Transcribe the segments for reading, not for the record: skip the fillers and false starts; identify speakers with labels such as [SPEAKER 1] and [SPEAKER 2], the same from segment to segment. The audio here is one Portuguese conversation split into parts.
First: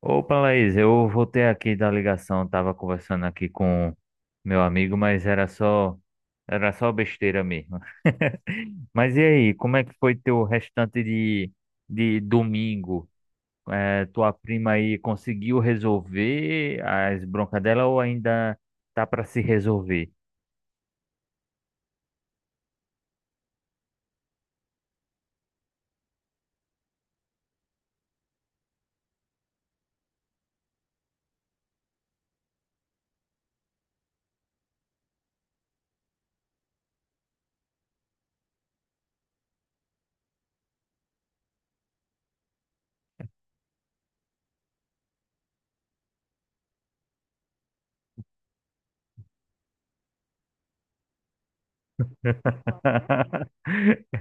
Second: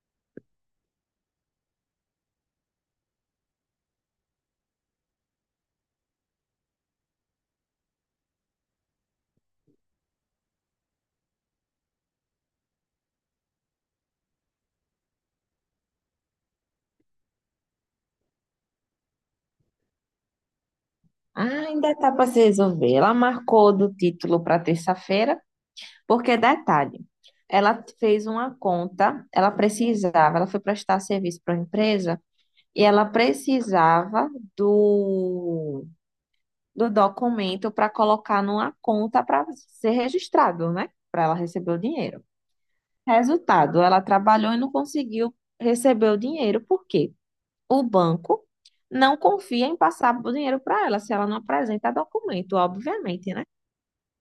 [SPEAKER 1] Opa, Laís, eu voltei aqui da ligação, tava conversando aqui com meu amigo, mas era só besteira mesmo. Mas e aí, como é que foi teu restante de domingo? Tua prima aí conseguiu resolver as broncas dela ou ainda tá para se resolver?
[SPEAKER 2] Ah, ainda está para se resolver. Ela marcou do título para terça-feira, porque detalhe, ela fez uma conta, ela precisava, ela foi prestar serviço para uma empresa e ela precisava do, do documento para colocar numa conta para ser registrado, né? Para ela receber o dinheiro. Resultado, ela trabalhou e não conseguiu receber o dinheiro, porque o banco não confia em passar o dinheiro para ela se ela não apresenta documento, obviamente, né?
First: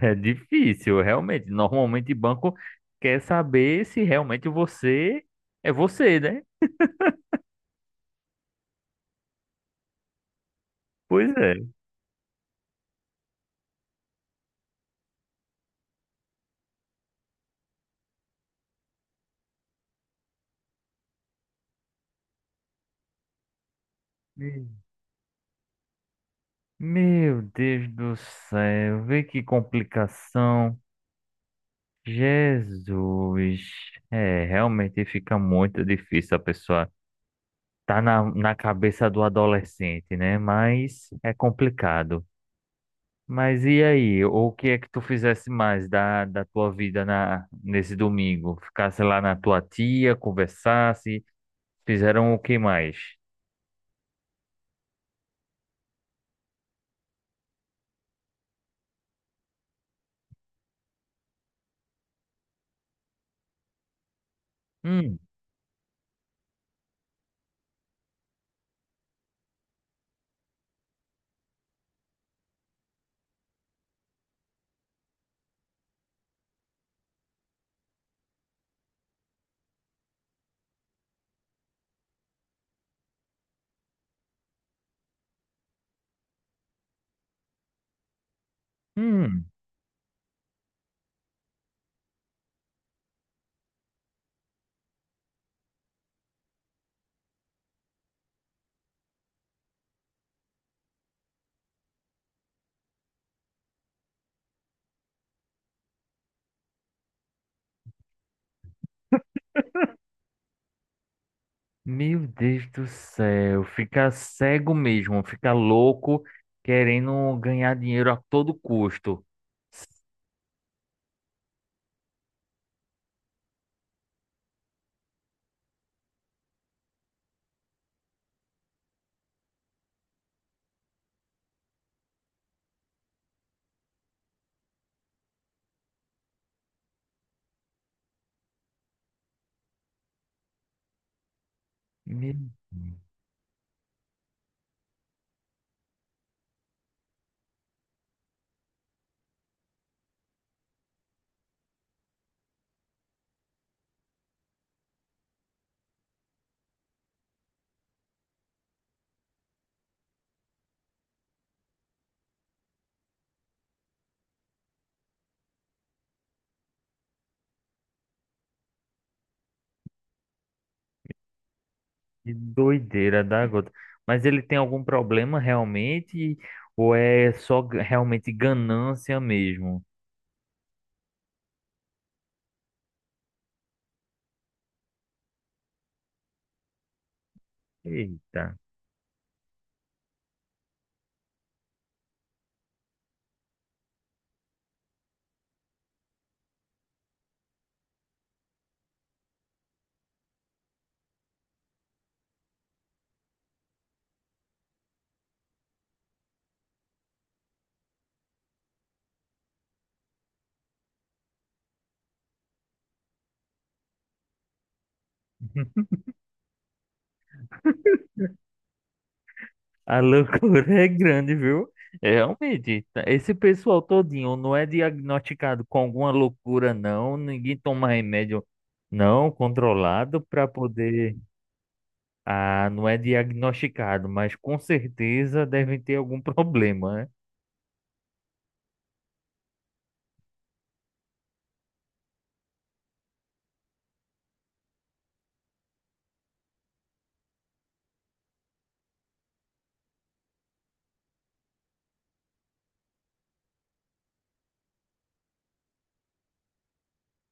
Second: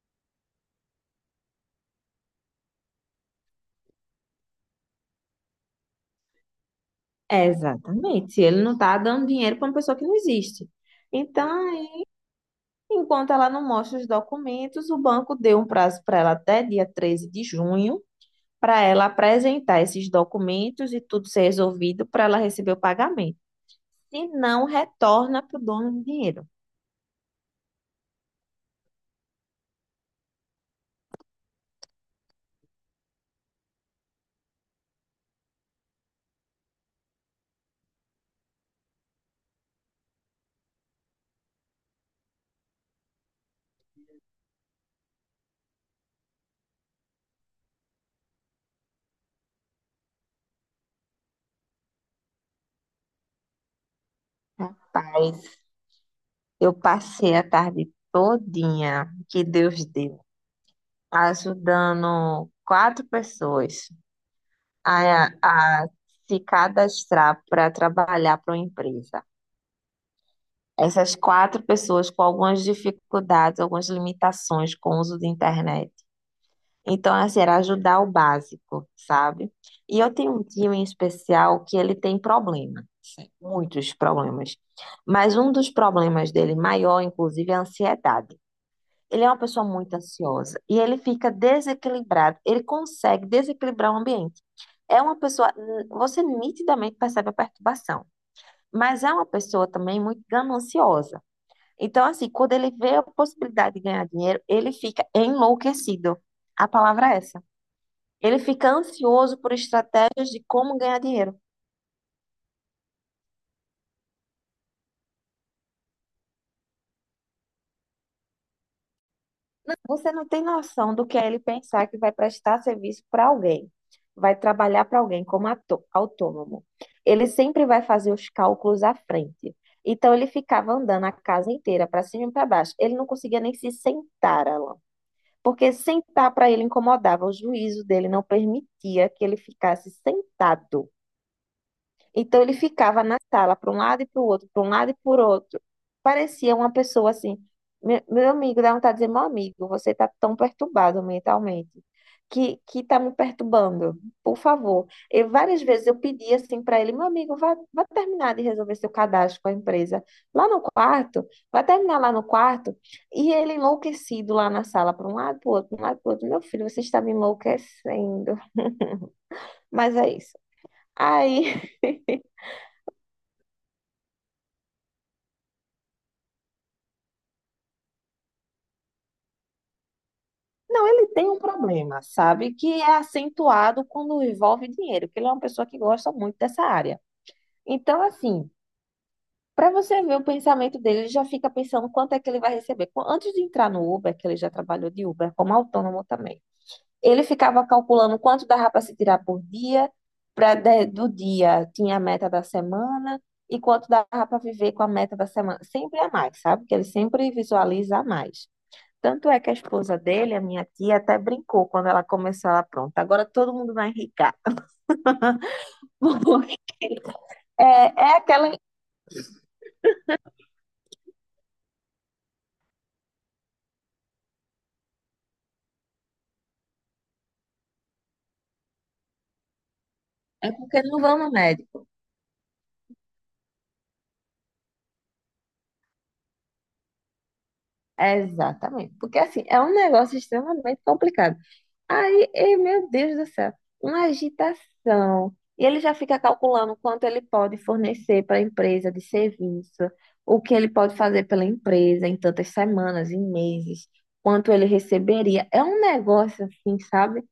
[SPEAKER 1] É difícil, realmente. Normalmente banco quer saber se realmente você é você, né?
[SPEAKER 2] É, exatamente. Se ele não está dando dinheiro para uma pessoa que não existe.
[SPEAKER 1] Pois
[SPEAKER 2] Então, aí, enquanto ela não mostra os documentos, o banco deu um prazo para ela até dia 13 de junho para ela apresentar esses documentos e tudo ser resolvido para ela receber o pagamento. Se não,
[SPEAKER 1] é.
[SPEAKER 2] retorna para o dono do dinheiro.
[SPEAKER 1] Meu Deus do céu, vê que complicação. Jesus, é, realmente fica muito difícil a pessoa tá na cabeça do adolescente, né? Mas é complicado. Mas e aí, o que é que tu fizesse mais da tua vida nesse domingo? Ficasse lá na tua tia, conversasse, fizeram o que mais?
[SPEAKER 2] Rapaz, eu passei a tarde todinha, que Deus deu, ajudando 4 pessoas
[SPEAKER 1] Hum,
[SPEAKER 2] a se cadastrar para trabalhar para uma empresa. Essas 4 pessoas com algumas dificuldades, algumas limitações com o uso da internet. Então, assim, era ajudar o básico, sabe? E eu tenho um tio em especial que ele tem problema, assim, muitos problemas. Mas um dos problemas dele maior, inclusive, é a ansiedade. Ele é uma
[SPEAKER 1] hum.
[SPEAKER 2] pessoa muito ansiosa e ele fica desequilibrado. Ele consegue desequilibrar o ambiente. É uma pessoa, você nitidamente percebe a perturbação, mas é uma pessoa também muito gananciosa. Então, assim, quando ele vê a possibilidade de ganhar dinheiro, ele fica enlouquecido. A palavra é essa. Ele fica ansioso por estratégias de como ganhar dinheiro.
[SPEAKER 1] Meu Deus do céu, fica cego mesmo, fica louco querendo ganhar dinheiro a todo custo.
[SPEAKER 2] Você não tem noção do que é ele pensar que vai prestar serviço para alguém, vai trabalhar para alguém como autônomo. Ele sempre vai fazer os cálculos à frente. Então ele ficava andando a casa inteira para cima e para baixo. Ele não conseguia nem se sentar, Alan, porque sentar para ele incomodava. O juízo dele não permitia que ele ficasse sentado.
[SPEAKER 1] Meu Deus,
[SPEAKER 2] Então ele ficava na sala, para um lado e para o outro, para um lado e para outro. Parecia uma pessoa assim. Meu amigo, dá vontade de dizer, meu amigo, você está tão perturbado mentalmente, que está me perturbando, por favor. E várias vezes eu pedi assim para ele, meu amigo, vá terminar de resolver seu cadastro com a empresa lá no quarto, vai terminar lá no quarto. E ele enlouquecido lá na sala, para um lado, para o outro, para um lado, para o outro. Meu filho, você está me enlouquecendo. Mas é isso. Aí.
[SPEAKER 1] que doideira da gota. Mas ele tem algum problema realmente? Ou é só realmente ganância mesmo?
[SPEAKER 2] Não, ele tem um problema, sabe? Que é acentuado quando envolve dinheiro, que ele é uma pessoa que gosta muito dessa área. Então,
[SPEAKER 1] Eita,
[SPEAKER 2] assim, para você ver o pensamento dele, ele já fica pensando quanto é que ele vai receber. Antes de entrar no Uber, que ele já trabalhou de Uber como autônomo também, ele ficava calculando quanto dava para se tirar por dia, para do dia tinha a meta da semana e quanto dava para viver com a meta da semana. Sempre a mais, sabe? Que ele sempre visualiza a mais. Tanto é que a esposa dele, a minha tia, até brincou quando ela começou lá, pronto, agora todo mundo vai enricar. Porque é aquela.
[SPEAKER 1] a loucura é grande, viu? É, realmente, esse pessoal todinho não é diagnosticado com alguma loucura, não. Ninguém toma remédio não controlado para
[SPEAKER 2] É porque não
[SPEAKER 1] poder.
[SPEAKER 2] vão no médico.
[SPEAKER 1] Ah, não é diagnosticado, mas com certeza devem ter algum problema, né?
[SPEAKER 2] É, exatamente. Porque assim, é um negócio extremamente complicado. Meu Deus do céu, uma agitação. E ele já fica calculando quanto ele pode fornecer para a empresa de serviço, o que ele pode fazer pela empresa em tantas semanas, em meses, quanto ele receberia. É um negócio assim, sabe?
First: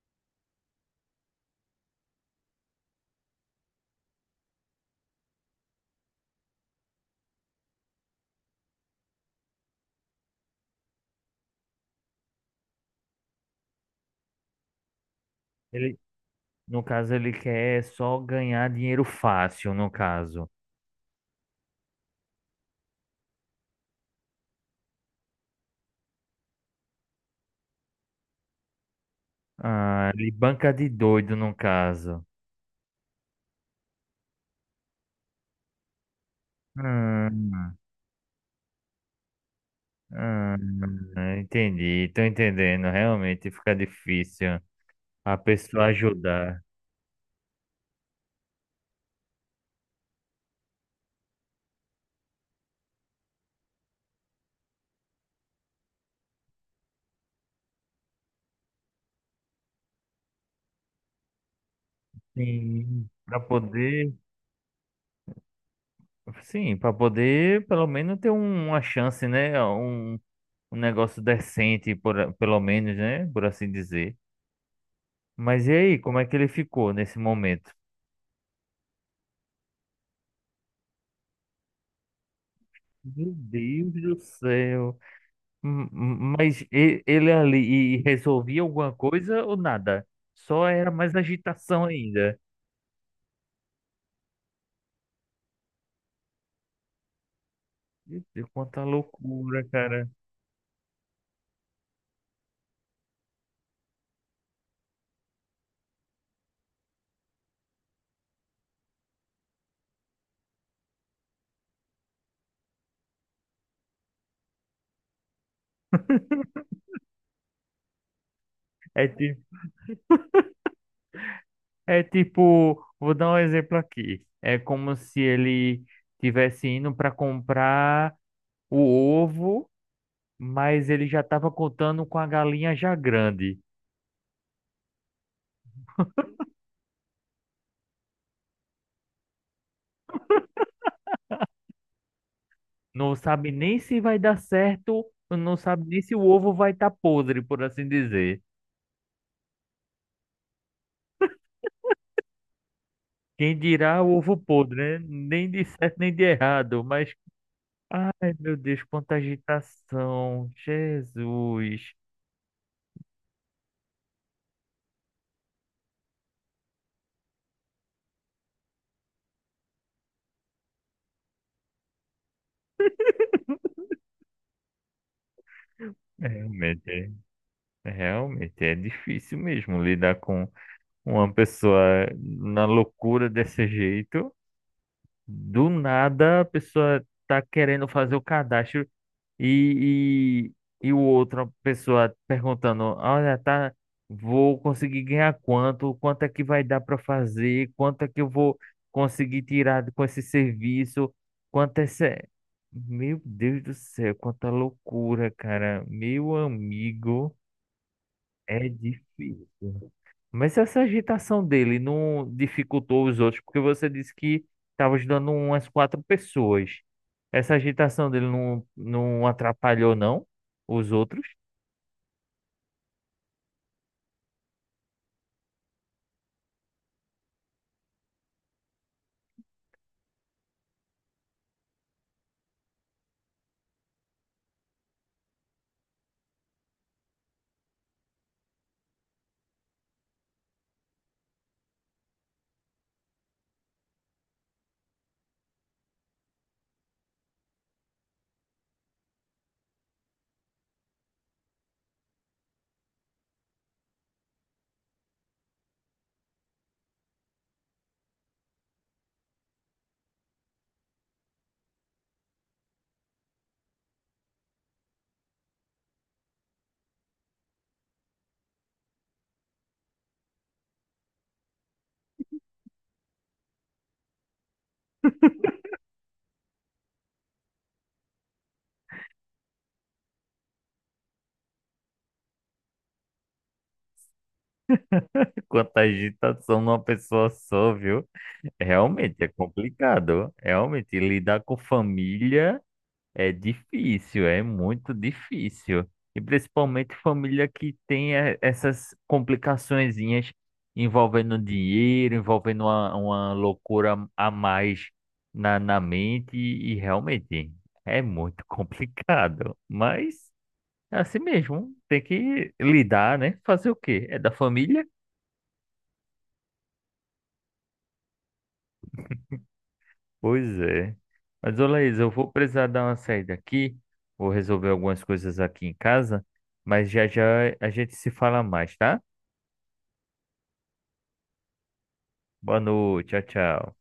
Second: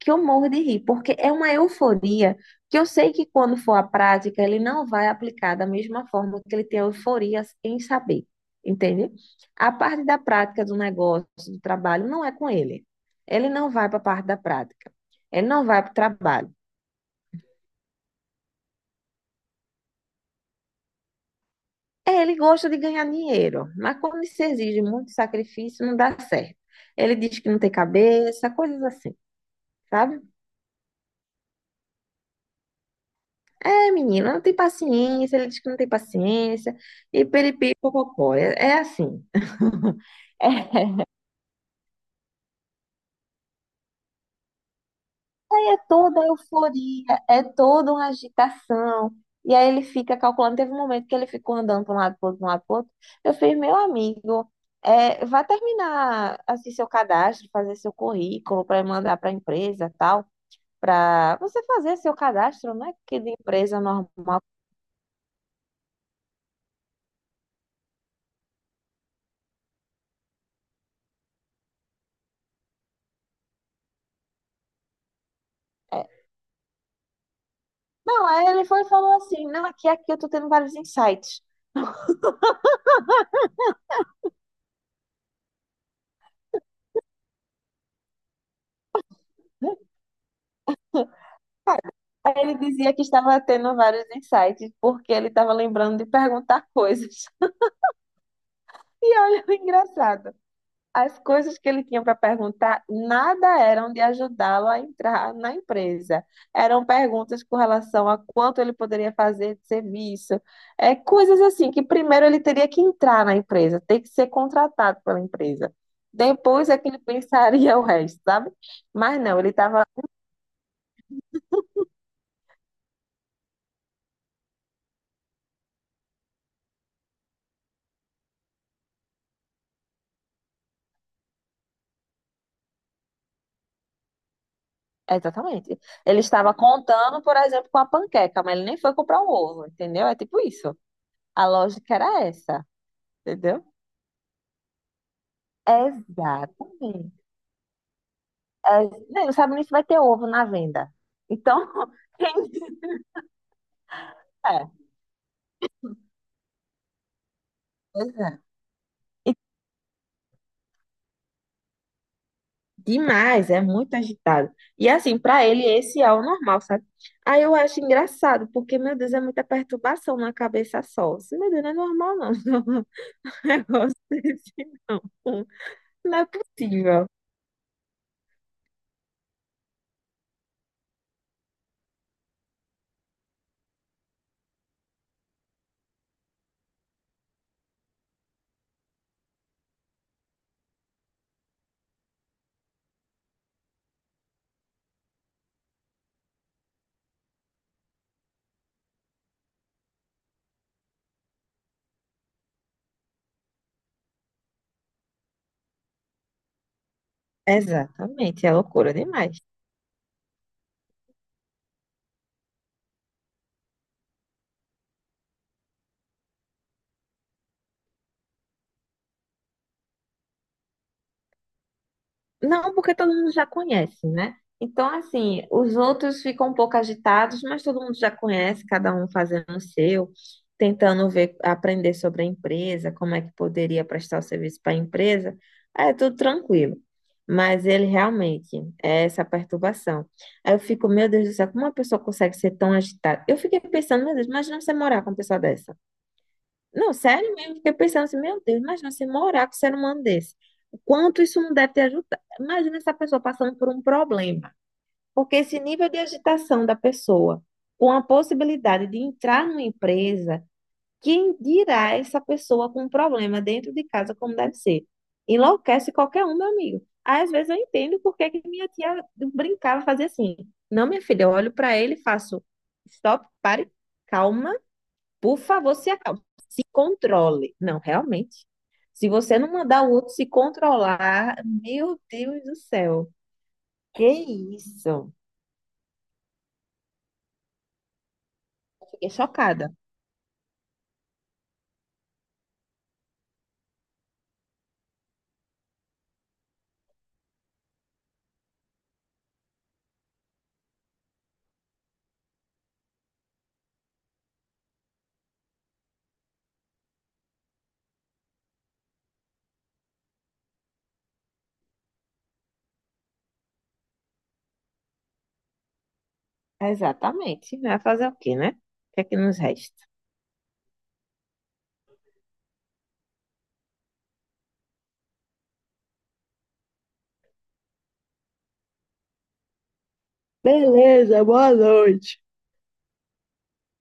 [SPEAKER 2] Que eu morro de rir, porque é uma euforia que eu sei que quando for à prática, ele não vai aplicar da mesma forma que ele tem euforia em saber, entende? A parte da prática do negócio, do trabalho, não é com ele. Ele não vai para a parte da prática. Ele não vai para o
[SPEAKER 1] Ele,
[SPEAKER 2] trabalho.
[SPEAKER 1] no caso, ele quer só ganhar dinheiro fácil, no caso.
[SPEAKER 2] É, ele gosta de ganhar dinheiro, mas quando se exige muito sacrifício, não dá certo. Ele diz que não tem cabeça, coisas assim,
[SPEAKER 1] Ah,
[SPEAKER 2] sabe?
[SPEAKER 1] ele banca de doido, no caso.
[SPEAKER 2] É, menina, não tem paciência, ele diz que não tem paciência, e peripi,
[SPEAKER 1] Hum,
[SPEAKER 2] popopó, é assim. É,
[SPEAKER 1] hum, entendi, tô entendendo. Realmente fica difícil a
[SPEAKER 2] é
[SPEAKER 1] pessoa
[SPEAKER 2] toda a
[SPEAKER 1] ajudar.
[SPEAKER 2] euforia, é toda uma agitação, e aí ele fica calculando, teve um momento que ele ficou andando para um lado, para outro, pra um lado, para outro, eu fiz, meu amigo, é, vá terminar, assim, seu cadastro, fazer seu currículo para mandar para a empresa, tal, para você fazer seu cadastro, né,
[SPEAKER 1] Sim.
[SPEAKER 2] que de
[SPEAKER 1] Para
[SPEAKER 2] empresa
[SPEAKER 1] poder,
[SPEAKER 2] normal,
[SPEAKER 1] sim, para poder pelo menos ter uma chance, né? Um negócio decente, por, pelo menos, né? Por assim dizer. Mas e aí, como
[SPEAKER 2] é,
[SPEAKER 1] é que ele ficou nesse momento?
[SPEAKER 2] não, aí ele foi e falou assim, não, aqui eu tô tendo vários insights.
[SPEAKER 1] Meu Deus do céu. Mas ele ali e resolvia alguma coisa ou nada? Só era mais agitação
[SPEAKER 2] Aí
[SPEAKER 1] ainda.
[SPEAKER 2] ele dizia que estava tendo vários insights, porque ele estava lembrando de perguntar coisas.
[SPEAKER 1] Meu Deus, quanta
[SPEAKER 2] E olha o
[SPEAKER 1] loucura, cara.
[SPEAKER 2] engraçado, as coisas que ele tinha para perguntar, nada eram de ajudá-lo a entrar na empresa. Eram perguntas com relação a quanto ele poderia fazer de serviço, é, coisas assim que primeiro ele teria que entrar na empresa, ter que ser contratado pela empresa. Depois é que ele pensaria o resto, sabe?
[SPEAKER 1] É,
[SPEAKER 2] Mas
[SPEAKER 1] ti-
[SPEAKER 2] não, ele estava.
[SPEAKER 1] é tipo, vou dar um exemplo aqui. É como se ele tivesse indo para comprar o ovo, mas ele já estava contando com a galinha já grande.
[SPEAKER 2] Exatamente. Ele estava contando, por exemplo, com a panqueca, mas ele nem foi comprar o ovo, entendeu? É tipo isso. A lógica era essa,
[SPEAKER 1] Não sabe
[SPEAKER 2] entendeu?
[SPEAKER 1] nem se vai dar certo, não sabe nem se o ovo vai estar
[SPEAKER 2] Exatamente.
[SPEAKER 1] podre, por assim dizer.
[SPEAKER 2] É, não sabe nem se vai ter ovo na venda. Então, quem
[SPEAKER 1] Quem dirá o ovo
[SPEAKER 2] é,
[SPEAKER 1] podre, né? Nem de certo nem de errado, mas
[SPEAKER 2] pois é.
[SPEAKER 1] ai meu Deus, quanta
[SPEAKER 2] E
[SPEAKER 1] agitação, Jesus.
[SPEAKER 2] demais, é muito agitado. E assim, para ele, esse é o normal, sabe? Aí eu acho engraçado, porque, meu Deus, é muita perturbação na cabeça só. Assim, meu Deus, não é normal, não. É um negócio desse, não. Não é
[SPEAKER 1] É,
[SPEAKER 2] possível.
[SPEAKER 1] realmente, realmente é difícil mesmo lidar com uma pessoa na loucura desse jeito. Do nada a pessoa tá querendo fazer o cadastro e, e o outra pessoa perguntando, olha, tá, vou conseguir ganhar quanto? Quanto é que vai dar para fazer? Quanto é que eu vou conseguir tirar com esse serviço? Quanto é esse... Meu Deus do céu, quanta loucura, cara. Meu amigo,
[SPEAKER 2] Exatamente, é
[SPEAKER 1] é
[SPEAKER 2] loucura demais.
[SPEAKER 1] difícil. Mas essa agitação dele não dificultou os outros, porque você disse que estava ajudando umas quatro pessoas. Essa agitação dele não atrapalhou, não? Os outros?
[SPEAKER 2] Não, porque todo mundo já conhece, né? Então, assim, os outros ficam um pouco agitados, mas todo mundo já conhece, cada um fazendo o seu, tentando ver, aprender sobre a empresa, como é que poderia prestar o serviço para a empresa. É tudo tranquilo. Mas ele realmente é essa perturbação. Aí eu fico, meu Deus do céu, como uma pessoa consegue ser tão agitada? Eu fiquei pensando, meu Deus, imagina você morar com uma pessoa dessa. Não, sério mesmo, fiquei pensando assim, meu Deus, imagina se morar com um ser humano desse. O quanto isso não deve te ajudar? Imagina essa pessoa passando por um problema. Porque esse nível de agitação da pessoa, com a possibilidade de entrar numa empresa, quem dirá essa pessoa com um problema dentro de casa, como deve ser? Enlouquece qualquer um, meu amigo. Às vezes eu entendo porque que minha tia brincava, fazia assim. Não, minha filha, eu olho para ele e faço, stop, pare, calma por favor, se acalme, se controle. Não, realmente. Se você não mandar o outro se controlar, meu Deus do céu. Que isso?
[SPEAKER 1] Quanta agitação numa pessoa só, viu?
[SPEAKER 2] Fiquei
[SPEAKER 1] Realmente é
[SPEAKER 2] chocada.
[SPEAKER 1] complicado. Realmente, lidar com família. É difícil, é muito difícil. E principalmente família que tem essas complicaçõezinhas envolvendo dinheiro, envolvendo uma loucura a mais na mente, e realmente é muito complicado. Mas é assim mesmo, tem que lidar, né? Fazer o quê? É da família?
[SPEAKER 2] Exatamente. Vai fazer o quê, né? O que é que nos resta?
[SPEAKER 1] Pois é. Mas, ô Laís, eu vou precisar dar uma saída aqui, vou resolver algumas coisas aqui em casa, mas já já a gente se fala mais, tá?
[SPEAKER 2] Beleza, boa noite.
[SPEAKER 1] Boa noite, tchau, tchau.